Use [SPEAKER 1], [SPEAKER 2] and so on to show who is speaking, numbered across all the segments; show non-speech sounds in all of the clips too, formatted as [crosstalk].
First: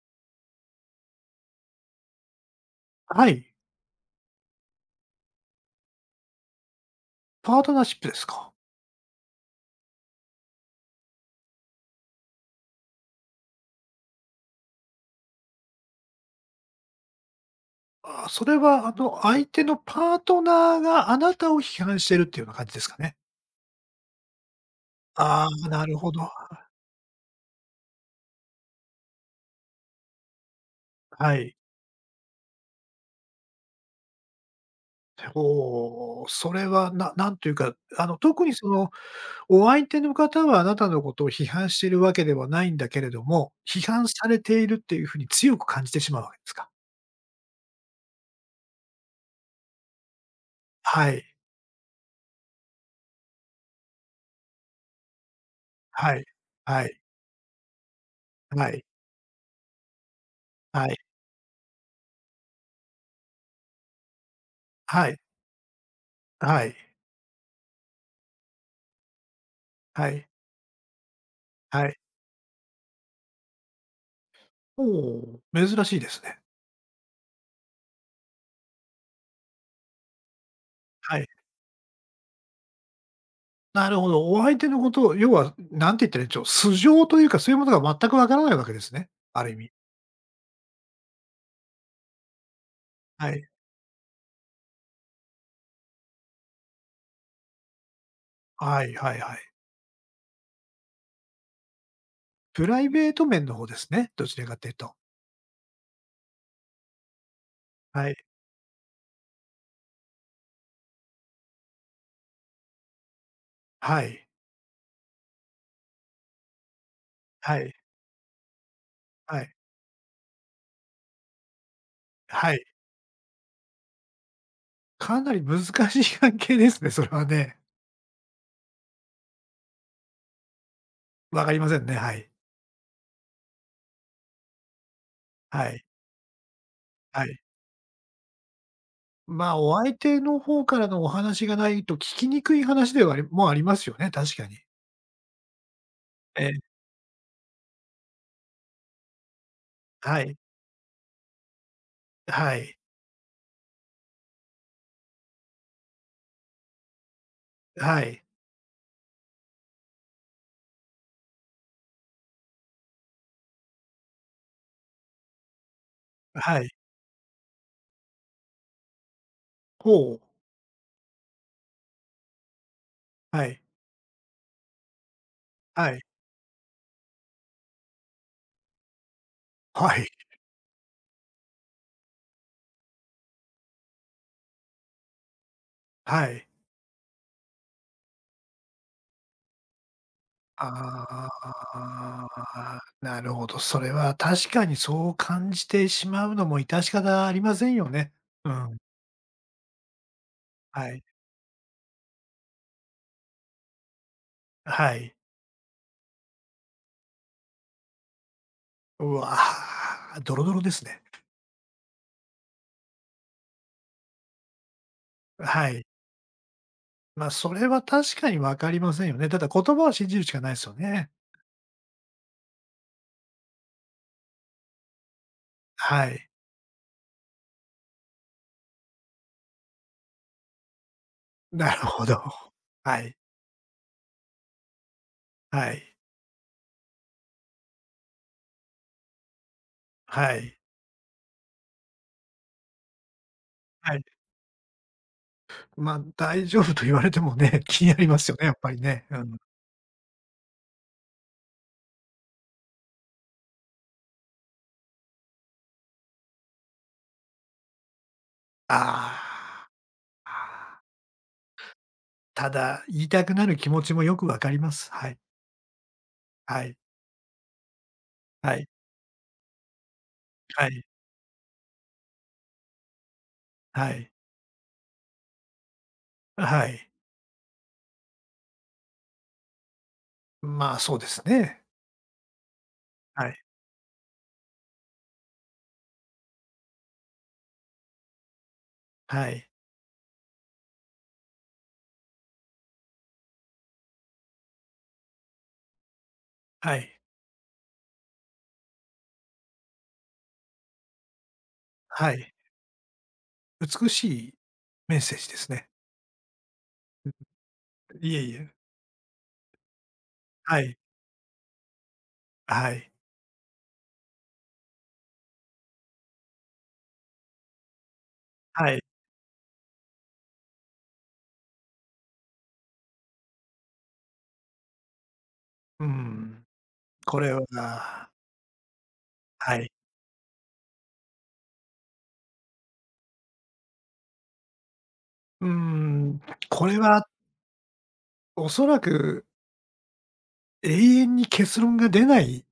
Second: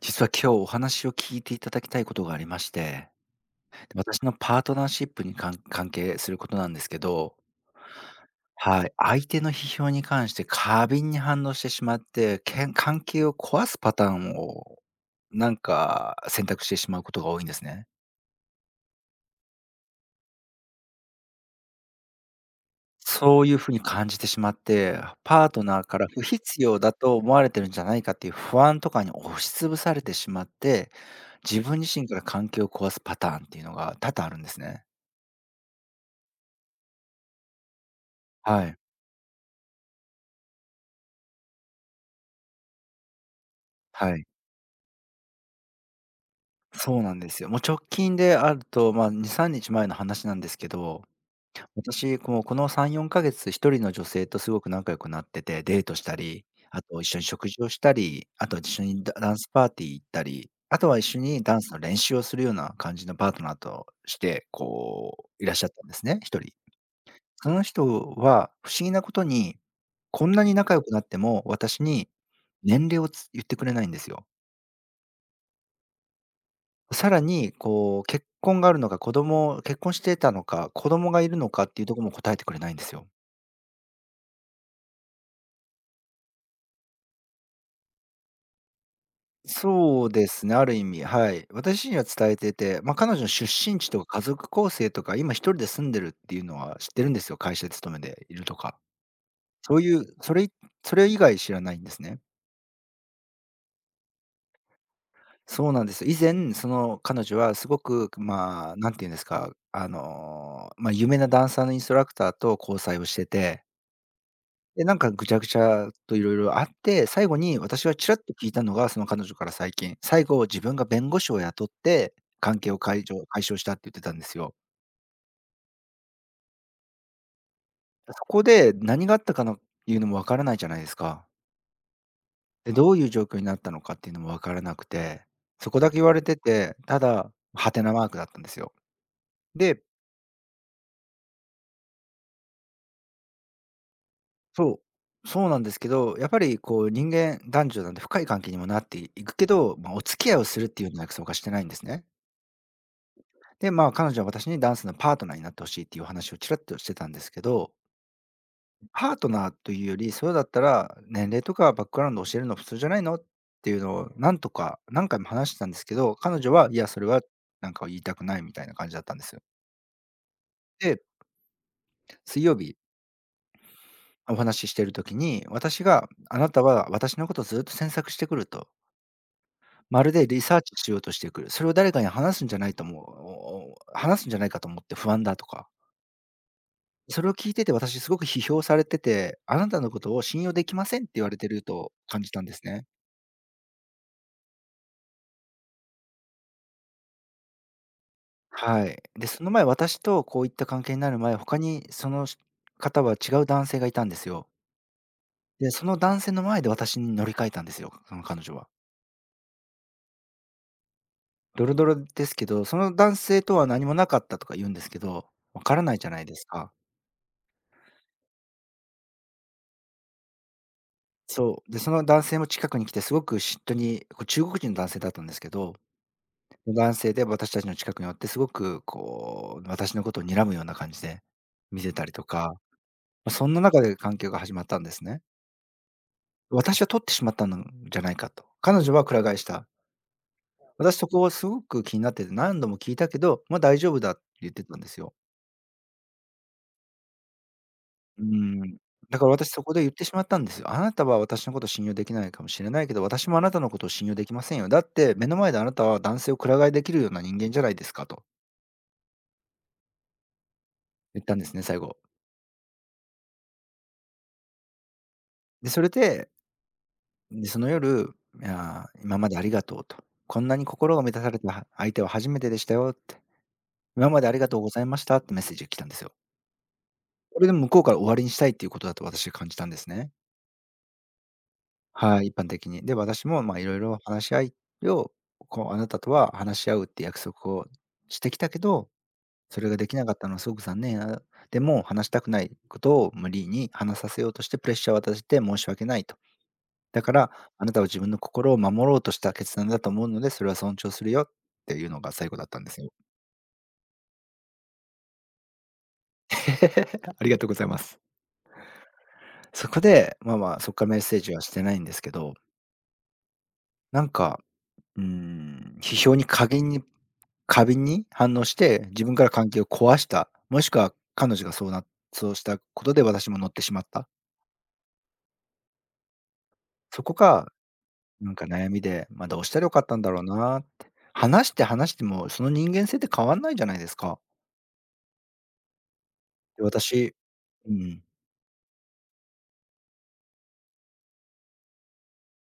[SPEAKER 1] 実は今日お話を聞いていただきたいことがありまして、
[SPEAKER 2] はい、
[SPEAKER 1] 私のパートナーシップに関係することなんですけど。
[SPEAKER 2] パートナーシップですか。
[SPEAKER 1] はい、相手の批評に関して過敏に反応してしまって、関係を壊すパターンを、なんか選択してしまうことが多いんですね。
[SPEAKER 2] あ、それは相手のパートナーがあなたを批判してるっていうような感じですかね。
[SPEAKER 1] そういうふうに感じてしまって、
[SPEAKER 2] あ
[SPEAKER 1] パート
[SPEAKER 2] あ、
[SPEAKER 1] ナ
[SPEAKER 2] な
[SPEAKER 1] ー
[SPEAKER 2] る
[SPEAKER 1] から
[SPEAKER 2] ほど。
[SPEAKER 1] 不必要だと思われてるんじゃないかっていう不安とかに押しつぶされてしまって、
[SPEAKER 2] はい。
[SPEAKER 1] 自分自身から関係を壊すパターンっていうのが多々あるんですね。
[SPEAKER 2] お、それはなんというか、特に
[SPEAKER 1] はい。
[SPEAKER 2] お相手の方はあなたのことを批判しているわけではないんだけれども、批判
[SPEAKER 1] はい。
[SPEAKER 2] されているっていう風に強く感じてしまうわけですか？
[SPEAKER 1] そうなんですよ。もう直近であると、まあ、2、3日前の話なんですけど、
[SPEAKER 2] はい、
[SPEAKER 1] 私、こうこの3、4ヶ月、一人の女性とすごく仲良くなってて、デートした
[SPEAKER 2] はい、
[SPEAKER 1] り、あ
[SPEAKER 2] はい、
[SPEAKER 1] と一緒に食事をしたり、あと
[SPEAKER 2] は
[SPEAKER 1] 一
[SPEAKER 2] い、
[SPEAKER 1] 緒にダンスパーティー行ったり、あ
[SPEAKER 2] は
[SPEAKER 1] と
[SPEAKER 2] い、
[SPEAKER 1] は一緒にダンスの練習をするような感じのパートナーとして、
[SPEAKER 2] はい、
[SPEAKER 1] こういらっしゃったんですね、一人。
[SPEAKER 2] はい、
[SPEAKER 1] その人は不思議なことに、
[SPEAKER 2] は
[SPEAKER 1] こ
[SPEAKER 2] い、
[SPEAKER 1] んなに仲良くなっても、私
[SPEAKER 2] はい。
[SPEAKER 1] に年齢を言ってくれないんですよ。
[SPEAKER 2] おお、珍しいですね。
[SPEAKER 1] さらに、こう、結婚があるのか、子供結婚してたのか、子供
[SPEAKER 2] は
[SPEAKER 1] が
[SPEAKER 2] い。
[SPEAKER 1] いるのかっていうところも答えてくれないんですよ。
[SPEAKER 2] なるほど。お相手のことを、要は、なんて言ったらいいんでしょう、素性というか、そういうものが全くわからないわけですね。ある意味。
[SPEAKER 1] そうですね、ある意味、はい。私には伝えてて、まあ、彼女の
[SPEAKER 2] は
[SPEAKER 1] 出
[SPEAKER 2] い。
[SPEAKER 1] 身地とか家族構成とか、今一人で住んでるっていうのは知ってるんですよ、会社勤めでいるとか。
[SPEAKER 2] はいはいはい。
[SPEAKER 1] そういう、それ以外知らないんですね。
[SPEAKER 2] プライベート面の方ですね。どちらかというと。
[SPEAKER 1] そうなんです。以前、その彼女はすご
[SPEAKER 2] は
[SPEAKER 1] く、
[SPEAKER 2] い。
[SPEAKER 1] まあ、なんていうんですか、あの、まあ、有名なダンサーのインストラクターと交際をしてて、
[SPEAKER 2] はい。
[SPEAKER 1] で、なんかぐちゃぐちゃと色々あって、最後
[SPEAKER 2] は
[SPEAKER 1] に
[SPEAKER 2] い。
[SPEAKER 1] 私はちらっと聞いたのが、その彼女
[SPEAKER 2] は
[SPEAKER 1] か
[SPEAKER 2] い。
[SPEAKER 1] ら最近、最後自分が弁護士を雇って、
[SPEAKER 2] は
[SPEAKER 1] 関
[SPEAKER 2] い。
[SPEAKER 1] 係を解消したって言ってたんですよ。
[SPEAKER 2] かなり難しい関係ですね、それはね。
[SPEAKER 1] そこで何があったかのいうのもわからないじゃないですか。
[SPEAKER 2] わかりませんね。はい。
[SPEAKER 1] で、どういう状況になったのかっていうのもわからなくて、
[SPEAKER 2] は
[SPEAKER 1] そこ
[SPEAKER 2] い。
[SPEAKER 1] だけ言われてて、た
[SPEAKER 2] は
[SPEAKER 1] だ、
[SPEAKER 2] い。
[SPEAKER 1] ハテナマークだったんですよ。
[SPEAKER 2] まあ、お
[SPEAKER 1] で、
[SPEAKER 2] 相手の方からのお話がないと聞きにくい話ではもうありますよね、確かに。
[SPEAKER 1] そう、そうなんですけど、やっぱ
[SPEAKER 2] え
[SPEAKER 1] り
[SPEAKER 2] え。
[SPEAKER 1] こう人間、男女なんで深い関係にもなっていくけど、まあ、お付
[SPEAKER 2] は
[SPEAKER 1] き合
[SPEAKER 2] い。
[SPEAKER 1] いをするっていうような約束はしてないんですね。
[SPEAKER 2] はい。
[SPEAKER 1] で、まあ、彼女は私にダンスのパートナーになってほしいっていうお話をちらっとしてたんですけど、
[SPEAKER 2] はい。
[SPEAKER 1] パートナーというより、それだったら年齢とかバックグラウンド教えるの普通じゃないのっていうのをなんとか何回も話してたんですけど、彼女
[SPEAKER 2] は
[SPEAKER 1] は
[SPEAKER 2] い。
[SPEAKER 1] いや、それはなんか言いたくないみたいな感じだったんですよ。
[SPEAKER 2] ほう。
[SPEAKER 1] で、水曜日
[SPEAKER 2] はい。
[SPEAKER 1] お話ししてる時に、私
[SPEAKER 2] はい。
[SPEAKER 1] があなたは私のことをずっと詮索してくると、
[SPEAKER 2] は
[SPEAKER 1] ま
[SPEAKER 2] い。
[SPEAKER 1] るでリサーチしようとしてくる。それを誰かに話すんじゃないと思う、おお話すんじゃないかと思って不安だとか、
[SPEAKER 2] はい。
[SPEAKER 1] それを聞いてて、私すごく批評されてて、あなたのことを信用できませんって言
[SPEAKER 2] あ
[SPEAKER 1] われてると感じたんです
[SPEAKER 2] あ、
[SPEAKER 1] ね。
[SPEAKER 2] なるほど。それは確かにそう感じてしまうのも致し方ありませんよね。うん。
[SPEAKER 1] はい。で、その前、私とこういった関
[SPEAKER 2] は
[SPEAKER 1] 係に
[SPEAKER 2] い。
[SPEAKER 1] なる前、他に方は違う男性がいたんですよ。
[SPEAKER 2] はい。
[SPEAKER 1] で、その男性の前で私に乗り換えたんですよ、その彼女は。
[SPEAKER 2] うわ、ドロドロですね。
[SPEAKER 1] ドロドロですけど、その男性とは何もなかったとか言うんですけど、わ
[SPEAKER 2] は
[SPEAKER 1] から
[SPEAKER 2] い。
[SPEAKER 1] ないじゃないですか。
[SPEAKER 2] ま、それは確かに分かりませんよね。ただ言葉を信じるしかないすよね。
[SPEAKER 1] そう。で、その男性も近くに来て、すごく嫉妬に、こう中国人の男性だったんですけど、
[SPEAKER 2] はい。
[SPEAKER 1] 男性で私たちの近くにおって、すごくこう、私のことを睨むような感じで
[SPEAKER 2] な
[SPEAKER 1] 見
[SPEAKER 2] る
[SPEAKER 1] せた
[SPEAKER 2] ほ
[SPEAKER 1] り
[SPEAKER 2] ど。
[SPEAKER 1] とか、
[SPEAKER 2] はい。
[SPEAKER 1] ま、そんな中で関係が始まったんですね。
[SPEAKER 2] はい。
[SPEAKER 1] 私は取ってしまったのじゃないかと。彼女はくら替えした。
[SPEAKER 2] はい。
[SPEAKER 1] 私そこはすごく気になってて、何度も聞いたけど、ま、大丈
[SPEAKER 2] は
[SPEAKER 1] 夫
[SPEAKER 2] い。
[SPEAKER 1] だって言ってたんですよ。
[SPEAKER 2] ま、大丈夫と言われてもね、気になりま
[SPEAKER 1] うー
[SPEAKER 2] すよね、やっぱ
[SPEAKER 1] ん。
[SPEAKER 2] りね。う
[SPEAKER 1] だから
[SPEAKER 2] ん。
[SPEAKER 1] 私そこで言ってしまったんですよ。あなたは私のこと信用できないかもしれないけど、私もあなたのことを信用できませんよ。だって目の前であなたは男性をくら替えできるような人間じゃないですかと
[SPEAKER 2] ああ。ああ。
[SPEAKER 1] 言ったんですね、最後。
[SPEAKER 2] ただ、言いたくなる気持ちもよくわかります。はい。
[SPEAKER 1] で、それで
[SPEAKER 2] はい。
[SPEAKER 1] で、その夜、い
[SPEAKER 2] はい。
[SPEAKER 1] や、今までありがとうと。こんなに
[SPEAKER 2] はい。
[SPEAKER 1] 心が満たされた相手は初めてでしたよって。
[SPEAKER 2] は
[SPEAKER 1] 今
[SPEAKER 2] い。
[SPEAKER 1] までありがとうございましたってメッセージが来たんですよ。
[SPEAKER 2] はい。
[SPEAKER 1] これでも向こうから終わりにしたいっていうことだと私は感じたんですね。
[SPEAKER 2] まあ、そうですね。
[SPEAKER 1] はい、一般的に。で、私
[SPEAKER 2] は
[SPEAKER 1] も
[SPEAKER 2] い。
[SPEAKER 1] まあいろいろ話し合いを、こうあなたとは話し合うって約束をしてきたけど、
[SPEAKER 2] はい。
[SPEAKER 1] それができなかったのはすごく残念や。でも話したくないことを無理に話させようとしてプレッシャーを渡して申し訳ないと。
[SPEAKER 2] はい。
[SPEAKER 1] だから、あなたは自分の心を守ろうとした決断だと思うので、それは尊重するよっていうのが
[SPEAKER 2] は
[SPEAKER 1] 最
[SPEAKER 2] い。
[SPEAKER 1] 後だったんですよ。
[SPEAKER 2] 美しいメッセージですね。
[SPEAKER 1] [laughs] ありがとうございます。
[SPEAKER 2] いえいえ。
[SPEAKER 1] そこで、まあま
[SPEAKER 2] は
[SPEAKER 1] あ、そこ
[SPEAKER 2] い。
[SPEAKER 1] からメッセージはしてないんですけど、
[SPEAKER 2] はい。
[SPEAKER 1] なんか、うーん、批評に過敏に反応し
[SPEAKER 2] はい。
[SPEAKER 1] て、自分から関係を壊した、もしくは彼女がそうなそうしたことで私も乗ってしまった。
[SPEAKER 2] うん。
[SPEAKER 1] そこ
[SPEAKER 2] これ
[SPEAKER 1] が、
[SPEAKER 2] は。
[SPEAKER 1] なんか悩みで、ま、どうし
[SPEAKER 2] は
[SPEAKER 1] たらよ
[SPEAKER 2] い。
[SPEAKER 1] かったんだろうなって。話しても、その人間性って変わんないじゃないですか。
[SPEAKER 2] うん、
[SPEAKER 1] で、
[SPEAKER 2] これは
[SPEAKER 1] 私うん。
[SPEAKER 2] おそらく永遠に結論が出ない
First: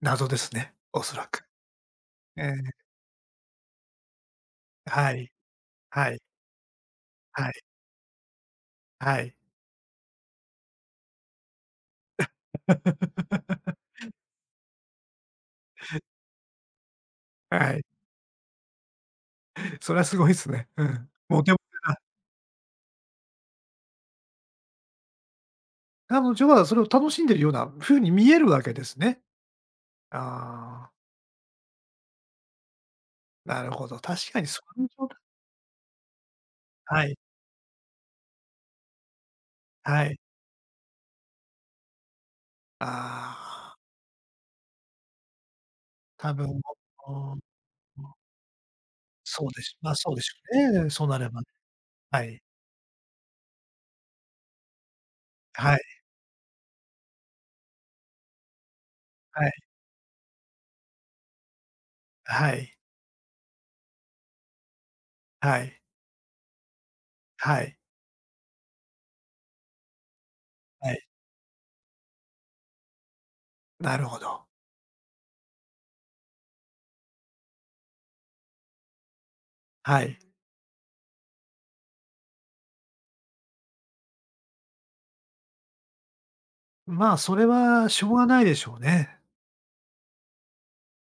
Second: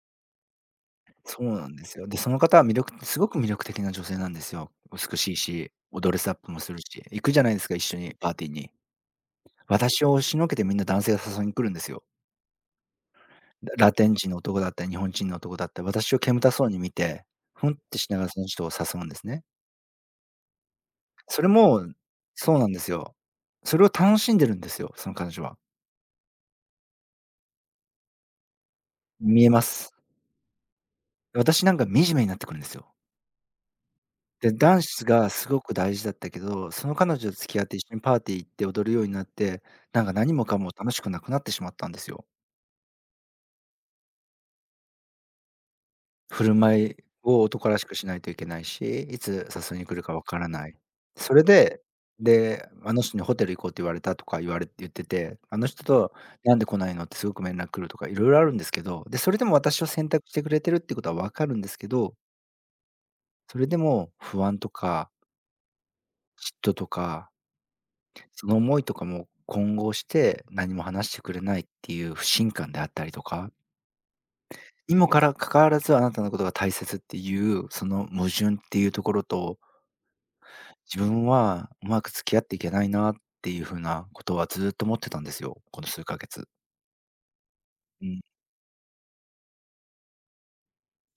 [SPEAKER 2] 謎ですね、おそら
[SPEAKER 1] そう
[SPEAKER 2] く。
[SPEAKER 1] なんですよ。で、その
[SPEAKER 2] ええ、
[SPEAKER 1] 方はすごく魅力的な女性なんですよ。
[SPEAKER 2] は
[SPEAKER 1] 美
[SPEAKER 2] い。
[SPEAKER 1] しいし、
[SPEAKER 2] は
[SPEAKER 1] ドレ
[SPEAKER 2] い。
[SPEAKER 1] スアップもするし、行くじゃ
[SPEAKER 2] は
[SPEAKER 1] な
[SPEAKER 2] い。
[SPEAKER 1] いですか、一緒にパーティーに。
[SPEAKER 2] はい。
[SPEAKER 1] 私を押しのけてみんな男性が誘いに来るんですよ。ラ
[SPEAKER 2] [laughs]
[SPEAKER 1] テン人の男だったり、日本人の男だったり、私を煙たそうに見て、ふん
[SPEAKER 2] は
[SPEAKER 1] っ
[SPEAKER 2] い。
[SPEAKER 1] てしながらその人を誘うんですね。
[SPEAKER 2] それはすごいですね。うん。
[SPEAKER 1] そ
[SPEAKER 2] モ
[SPEAKER 1] れ
[SPEAKER 2] テモテ
[SPEAKER 1] も
[SPEAKER 2] だ。
[SPEAKER 1] そうなんですよ。それを楽しんでるんですよ、その彼女は。
[SPEAKER 2] 彼女はそれを楽しんでるような風に見えるわけですね。
[SPEAKER 1] 見えます。
[SPEAKER 2] ああ、
[SPEAKER 1] 私なんか惨めになってくるんですよ。
[SPEAKER 2] なるほど。確かに [laughs]
[SPEAKER 1] で、
[SPEAKER 2] そ
[SPEAKER 1] ダ
[SPEAKER 2] う
[SPEAKER 1] ン
[SPEAKER 2] いう
[SPEAKER 1] ス
[SPEAKER 2] 状態。
[SPEAKER 1] がすごく大事だったけど、その
[SPEAKER 2] は
[SPEAKER 1] 彼
[SPEAKER 2] い、
[SPEAKER 1] 女と付き合って一緒にパーティー行って踊るようになって、な
[SPEAKER 2] は
[SPEAKER 1] んか
[SPEAKER 2] い。
[SPEAKER 1] 何もかも楽しくなくなってしまったんですよ。
[SPEAKER 2] ああ、多
[SPEAKER 1] 振
[SPEAKER 2] 分、
[SPEAKER 1] る舞い
[SPEAKER 2] うん、
[SPEAKER 1] を男らしくしないといけないし、い
[SPEAKER 2] そ
[SPEAKER 1] つ
[SPEAKER 2] うでし
[SPEAKER 1] 誘いに
[SPEAKER 2] まあ、
[SPEAKER 1] 来る
[SPEAKER 2] そ
[SPEAKER 1] か
[SPEAKER 2] うで
[SPEAKER 1] わ
[SPEAKER 2] しょ
[SPEAKER 1] からない。
[SPEAKER 2] うね、そうなれ
[SPEAKER 1] そ
[SPEAKER 2] ば
[SPEAKER 1] れ
[SPEAKER 2] ね。
[SPEAKER 1] で、
[SPEAKER 2] はい。
[SPEAKER 1] で、あの人にホテル行こうって言われたとか言われ言ってて、あの
[SPEAKER 2] はい、
[SPEAKER 1] 人となんで来ないのってすごく連絡来るとか、いろいろあるんですけど、で、それで
[SPEAKER 2] はい、
[SPEAKER 1] も私を選択してくれてるってことはわかるんですけど、
[SPEAKER 2] はい、
[SPEAKER 1] それでも不安とか
[SPEAKER 2] はい、
[SPEAKER 1] 嫉妬とか
[SPEAKER 2] はい、
[SPEAKER 1] その思いとかも混合して、何も
[SPEAKER 2] はい。
[SPEAKER 1] 話してくれないっていう不信感であったりとか、
[SPEAKER 2] なるほど。
[SPEAKER 1] にもかわらずあなたのことが大切っていう、その矛盾っていうところと、
[SPEAKER 2] はい。
[SPEAKER 1] 自分はうまく付き合っていけないなっていう風なことはずっと思ってたんですよ、この数ヶ月。
[SPEAKER 2] まあ、それはし
[SPEAKER 1] う
[SPEAKER 2] ょう
[SPEAKER 1] ん、
[SPEAKER 2] がないでしょうね。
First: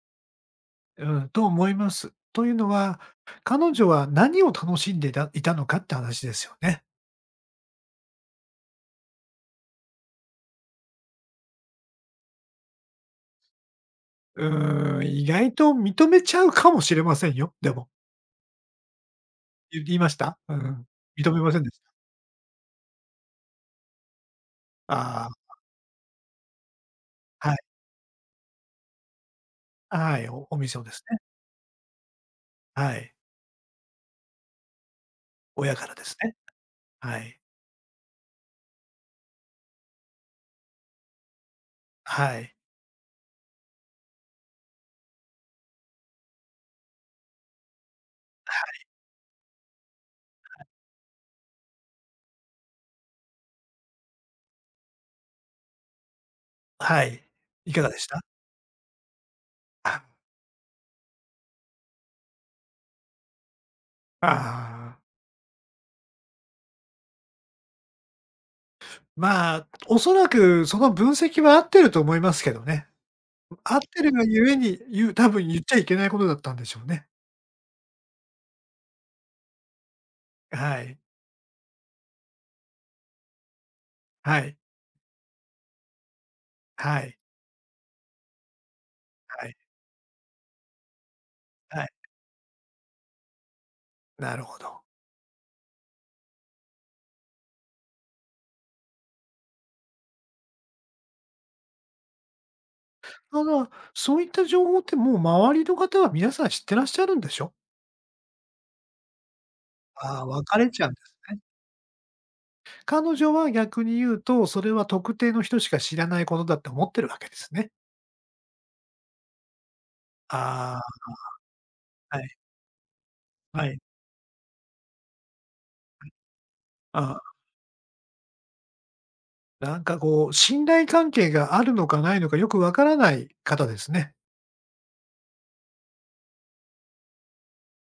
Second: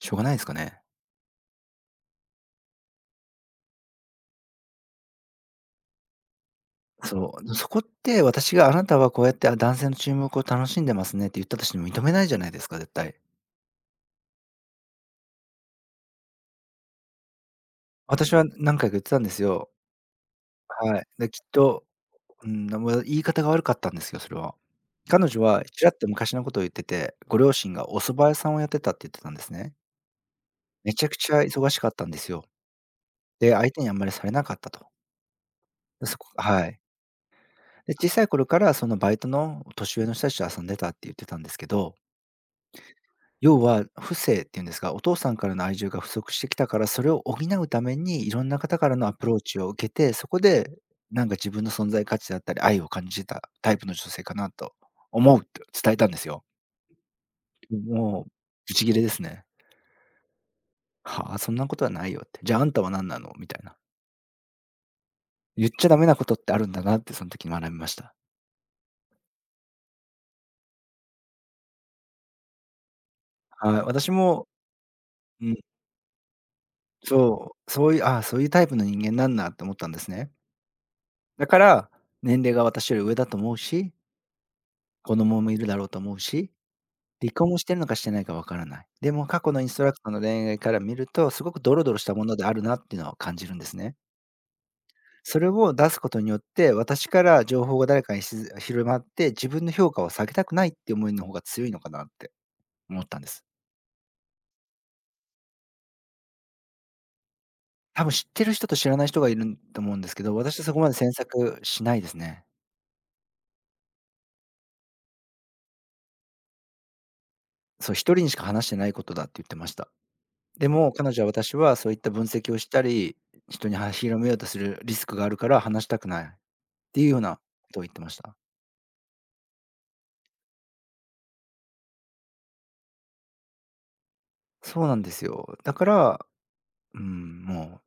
[SPEAKER 1] しょうがないですかね。
[SPEAKER 2] うん、と思います。というのは、彼女は何を楽しんでいたのかって話ですよね。
[SPEAKER 1] そう、そこって私があなたはこうやって男性の注目を楽しんでますねって言ったとしても認めないじゃないですか、絶対。
[SPEAKER 2] うーん、意外と認めちゃうかもしれませんよ、でも。
[SPEAKER 1] 私は何回か言ってたんですよ。
[SPEAKER 2] 言いました？うんうん。
[SPEAKER 1] はい。で、
[SPEAKER 2] 認
[SPEAKER 1] き
[SPEAKER 2] め
[SPEAKER 1] っ
[SPEAKER 2] ませんでし
[SPEAKER 1] と
[SPEAKER 2] た？
[SPEAKER 1] うん、言い方が悪かったんですよ、それは。彼女
[SPEAKER 2] あ
[SPEAKER 1] はちらっと昔のことを言ってて、ご
[SPEAKER 2] あ、
[SPEAKER 1] 両
[SPEAKER 2] はい。
[SPEAKER 1] 親がお蕎麦屋さんをやってたって言ってたんですね。
[SPEAKER 2] はい、お店をで
[SPEAKER 1] め
[SPEAKER 2] す
[SPEAKER 1] ちゃく
[SPEAKER 2] ね。
[SPEAKER 1] ちゃ忙しかったんですよ。
[SPEAKER 2] はい。
[SPEAKER 1] で、相手にあんまりされなかったと。
[SPEAKER 2] 親からで
[SPEAKER 1] で、
[SPEAKER 2] す
[SPEAKER 1] そこ
[SPEAKER 2] ね。
[SPEAKER 1] はい。
[SPEAKER 2] はい。
[SPEAKER 1] で、小さい頃からそのバイトの年上の人たちと遊んでたって言ってたんですけど、
[SPEAKER 2] はい。
[SPEAKER 1] 要は不正っていうんですが、お父さんからの愛情が不足してきたから、それを補うためにいろんな方からのアプローチを受けて、そこでなんか自分の存在価値だったり、愛を感じてたタイプの女性かなと思うって伝えたんですよ。
[SPEAKER 2] はい。いかがでした？
[SPEAKER 1] もう、ブチギレですね。
[SPEAKER 2] あ、
[SPEAKER 1] はあ、そんなことはないよって。じゃあ、あんたは何なのみたいな。
[SPEAKER 2] ああ。
[SPEAKER 1] 言っちゃダメなことってあるんだなって、その時に学びました。
[SPEAKER 2] まあ、おそらくその分析は合ってると思いますけどね。合
[SPEAKER 1] は
[SPEAKER 2] っ
[SPEAKER 1] い、
[SPEAKER 2] て
[SPEAKER 1] 私
[SPEAKER 2] るが
[SPEAKER 1] も、
[SPEAKER 2] ゆえに、多
[SPEAKER 1] う
[SPEAKER 2] 分
[SPEAKER 1] ん、
[SPEAKER 2] 言っちゃいけないことだったんでしょうね。
[SPEAKER 1] そう、そういう、ああ、そういうタイプの人間なんだって思ったんですね。
[SPEAKER 2] はい。
[SPEAKER 1] だから、年齢が私より上だと思うし、
[SPEAKER 2] はい。
[SPEAKER 1] 子供もいるだろうと思うし、
[SPEAKER 2] はい。
[SPEAKER 1] 離婚をしてるのかしてないかわからない。でも過
[SPEAKER 2] は
[SPEAKER 1] 去
[SPEAKER 2] い。
[SPEAKER 1] のインストラクターの恋愛から見ると、すごくド
[SPEAKER 2] は
[SPEAKER 1] ロ
[SPEAKER 2] い。
[SPEAKER 1] ドロしたものであるなっていうのを感じるんですね。
[SPEAKER 2] なるほど。
[SPEAKER 1] それを出すことによって、私から情報が誰かにしず広まって、自分の評価を下げたくないって思いの方が強いのかなって思ったんで
[SPEAKER 2] た
[SPEAKER 1] す。
[SPEAKER 2] だ、そういった情報ってもう周りの方は皆さん知ってらっしゃるんでしょ？
[SPEAKER 1] 多分知ってる人と知らない人がいるんと思うんです
[SPEAKER 2] あ
[SPEAKER 1] け
[SPEAKER 2] あ、
[SPEAKER 1] ど、
[SPEAKER 2] 分か
[SPEAKER 1] 私は
[SPEAKER 2] れ
[SPEAKER 1] そこ
[SPEAKER 2] ちゃ
[SPEAKER 1] ま
[SPEAKER 2] うん
[SPEAKER 1] で
[SPEAKER 2] で
[SPEAKER 1] 詮
[SPEAKER 2] すね。
[SPEAKER 1] 索しないですね。
[SPEAKER 2] 彼女は逆に言うと、それは特定の人しか知らないことだって思ってるわけですね。
[SPEAKER 1] そう、一人にしか話してないことだって言ってました。で
[SPEAKER 2] あ
[SPEAKER 1] も、彼女は私はそういった
[SPEAKER 2] あ、は
[SPEAKER 1] 分
[SPEAKER 2] い、
[SPEAKER 1] 析をしたり、
[SPEAKER 2] は
[SPEAKER 1] 人に
[SPEAKER 2] い。
[SPEAKER 1] は広めようとするリスクがあるから話したくないっていうよう
[SPEAKER 2] あ
[SPEAKER 1] なことを言ってました。
[SPEAKER 2] あ、なんかこう、信頼関係があるのかないのかよくわからない方ですね。
[SPEAKER 1] そうなんですよ。だから、うん、も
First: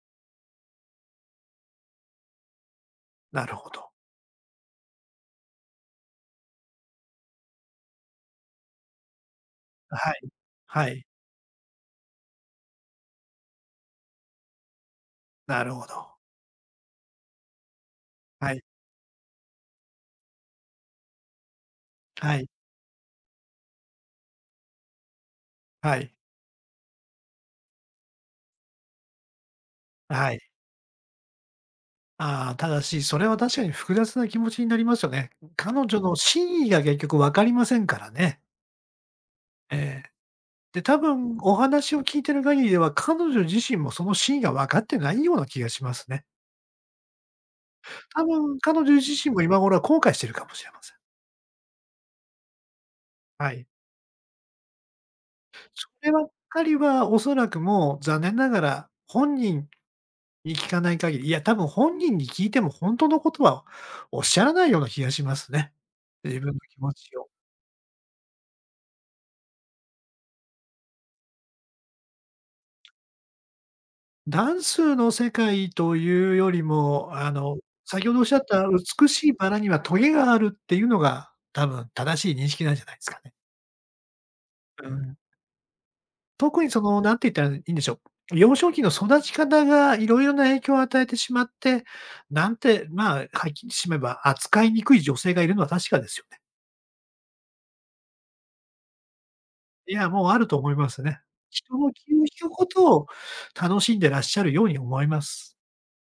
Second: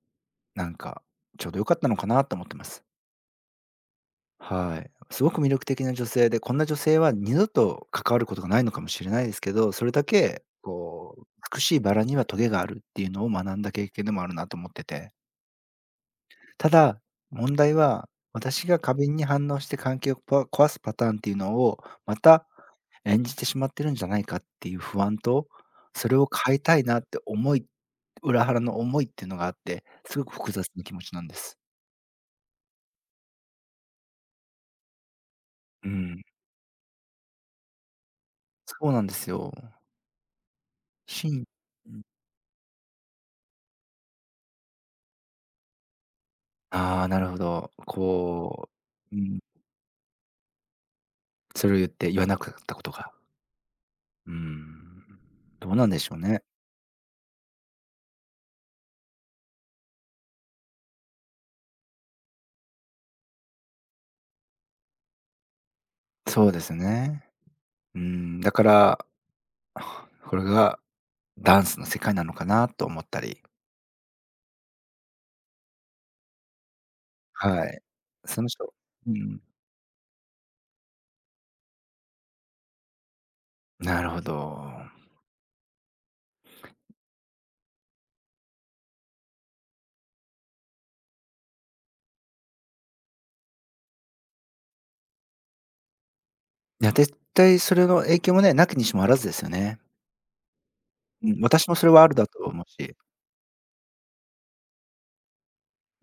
[SPEAKER 1] うなんかちょうど良かったのかなと思ってます。
[SPEAKER 2] なるほど。
[SPEAKER 1] はい。すごく魅力的な女性で、こんな女性は二度と関わることがないのかもしれないですけど、それだ
[SPEAKER 2] はい。
[SPEAKER 1] け
[SPEAKER 2] はい、
[SPEAKER 1] こう、美しいバラにはトゲがあるっていうのを学んだ経験でもあるなと思ってて。
[SPEAKER 2] なるほど。
[SPEAKER 1] ただ、問題は、
[SPEAKER 2] はい、
[SPEAKER 1] 私が過敏に反応して関係を壊すパターンっていうのを、ま
[SPEAKER 2] はい、
[SPEAKER 1] た演じてしまってるんじゃないかっていう不安と、
[SPEAKER 2] は
[SPEAKER 1] そ
[SPEAKER 2] い、
[SPEAKER 1] れを変えたいなって思い裏腹の思いっていうのがあって、すご
[SPEAKER 2] は
[SPEAKER 1] く
[SPEAKER 2] い。
[SPEAKER 1] 複雑な気持ちなんです。
[SPEAKER 2] ああ、ただし、それは確かに複雑な気持ちになりますよね。彼
[SPEAKER 1] う
[SPEAKER 2] 女の
[SPEAKER 1] ん、
[SPEAKER 2] 真意が結局わかりませんからね。
[SPEAKER 1] そうなんですよ。
[SPEAKER 2] ええ。で、多
[SPEAKER 1] し
[SPEAKER 2] 分
[SPEAKER 1] ん
[SPEAKER 2] お話を聞いてる限りでは、彼女自身もその真意が分かってないような気がしますね。
[SPEAKER 1] ああ、なるほど。
[SPEAKER 2] 多分
[SPEAKER 1] こ
[SPEAKER 2] 彼女自
[SPEAKER 1] う、う
[SPEAKER 2] 身
[SPEAKER 1] ん、
[SPEAKER 2] も今頃は後悔してるかもしれません。
[SPEAKER 1] それを言って言わなかったことが。
[SPEAKER 2] はい。
[SPEAKER 1] うーん。どうな
[SPEAKER 2] そ
[SPEAKER 1] んで
[SPEAKER 2] れ
[SPEAKER 1] しょう
[SPEAKER 2] ばっ
[SPEAKER 1] ね。
[SPEAKER 2] かりはおそらくもう残念ながら本人に聞かない限り、いや多分本人に聞いても本当のことはおっしゃらないような気がしますね。自
[SPEAKER 1] そう
[SPEAKER 2] 分
[SPEAKER 1] で
[SPEAKER 2] の
[SPEAKER 1] す
[SPEAKER 2] 気持ち
[SPEAKER 1] ね。
[SPEAKER 2] を。
[SPEAKER 1] うん、だから、これがダンスの世界なのかなと思ったり。
[SPEAKER 2] ダンスの世界というよりも、
[SPEAKER 1] はい。
[SPEAKER 2] 先ほどおっしゃっ
[SPEAKER 1] その
[SPEAKER 2] た
[SPEAKER 1] 人
[SPEAKER 2] 美
[SPEAKER 1] う
[SPEAKER 2] しい
[SPEAKER 1] ん、
[SPEAKER 2] バラにはトゲがあるっていうのが、多分正しい認識なんじゃないですかね。
[SPEAKER 1] なるほど。
[SPEAKER 2] うん。特になんて言ったらいいんでしょう、幼少期の育ち方がいろいろな影響を与えてしまって、なんて、まあ、はっきり言ってしまえば、扱いにくい女性がいるのは確かですよね。
[SPEAKER 1] いや、絶対それの影響もね、なきにしもあらずですよね。
[SPEAKER 2] いや、もうあると思いますね。
[SPEAKER 1] うん、私も
[SPEAKER 2] 人
[SPEAKER 1] そ
[SPEAKER 2] の
[SPEAKER 1] れはあ
[SPEAKER 2] 気
[SPEAKER 1] る
[SPEAKER 2] を
[SPEAKER 1] だと
[SPEAKER 2] 引く
[SPEAKER 1] 思
[SPEAKER 2] こ
[SPEAKER 1] う
[SPEAKER 2] と
[SPEAKER 1] し。
[SPEAKER 2] を楽しんでらっしゃるように思います。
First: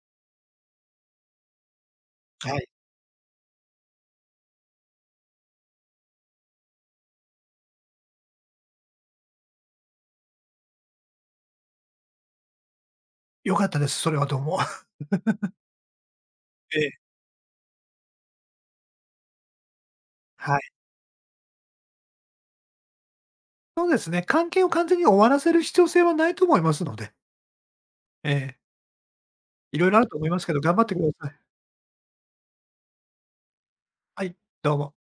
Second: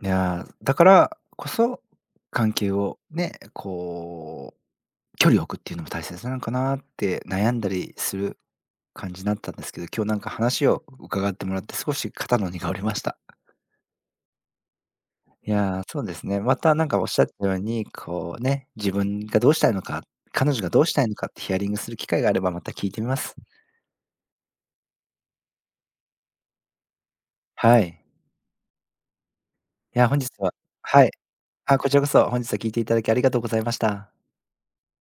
[SPEAKER 1] いやー、だからこそ、関
[SPEAKER 2] はい。
[SPEAKER 1] 係をね、こう距離を置くっていうのも大切なのかなって悩んだりする感じになったんですけど、今日なんか話を伺ってもらって少し肩の荷が下りました。
[SPEAKER 2] 良かったです。それはどうも。[laughs]
[SPEAKER 1] いやー、そうですね。また
[SPEAKER 2] え
[SPEAKER 1] な
[SPEAKER 2] え。
[SPEAKER 1] んかおっしゃったように、こうね、自分がどうしたいのか、彼
[SPEAKER 2] は
[SPEAKER 1] 女
[SPEAKER 2] い。
[SPEAKER 1] がどうしたいのかってヒアリングする機会があればまた聞いてみます。
[SPEAKER 2] そうですね、関係を完全に終わらせる必要性はないと思いますので、
[SPEAKER 1] はい。
[SPEAKER 2] ええ、いろいろ
[SPEAKER 1] い
[SPEAKER 2] ある
[SPEAKER 1] や、
[SPEAKER 2] と
[SPEAKER 1] 本
[SPEAKER 2] 思
[SPEAKER 1] 日
[SPEAKER 2] いますけ
[SPEAKER 1] は
[SPEAKER 2] ど、頑張ってく
[SPEAKER 1] は
[SPEAKER 2] だ
[SPEAKER 1] い。
[SPEAKER 2] さい。
[SPEAKER 1] あ、こちらこそ本日は聞いていただきありがとうございました。
[SPEAKER 2] はい、どうも。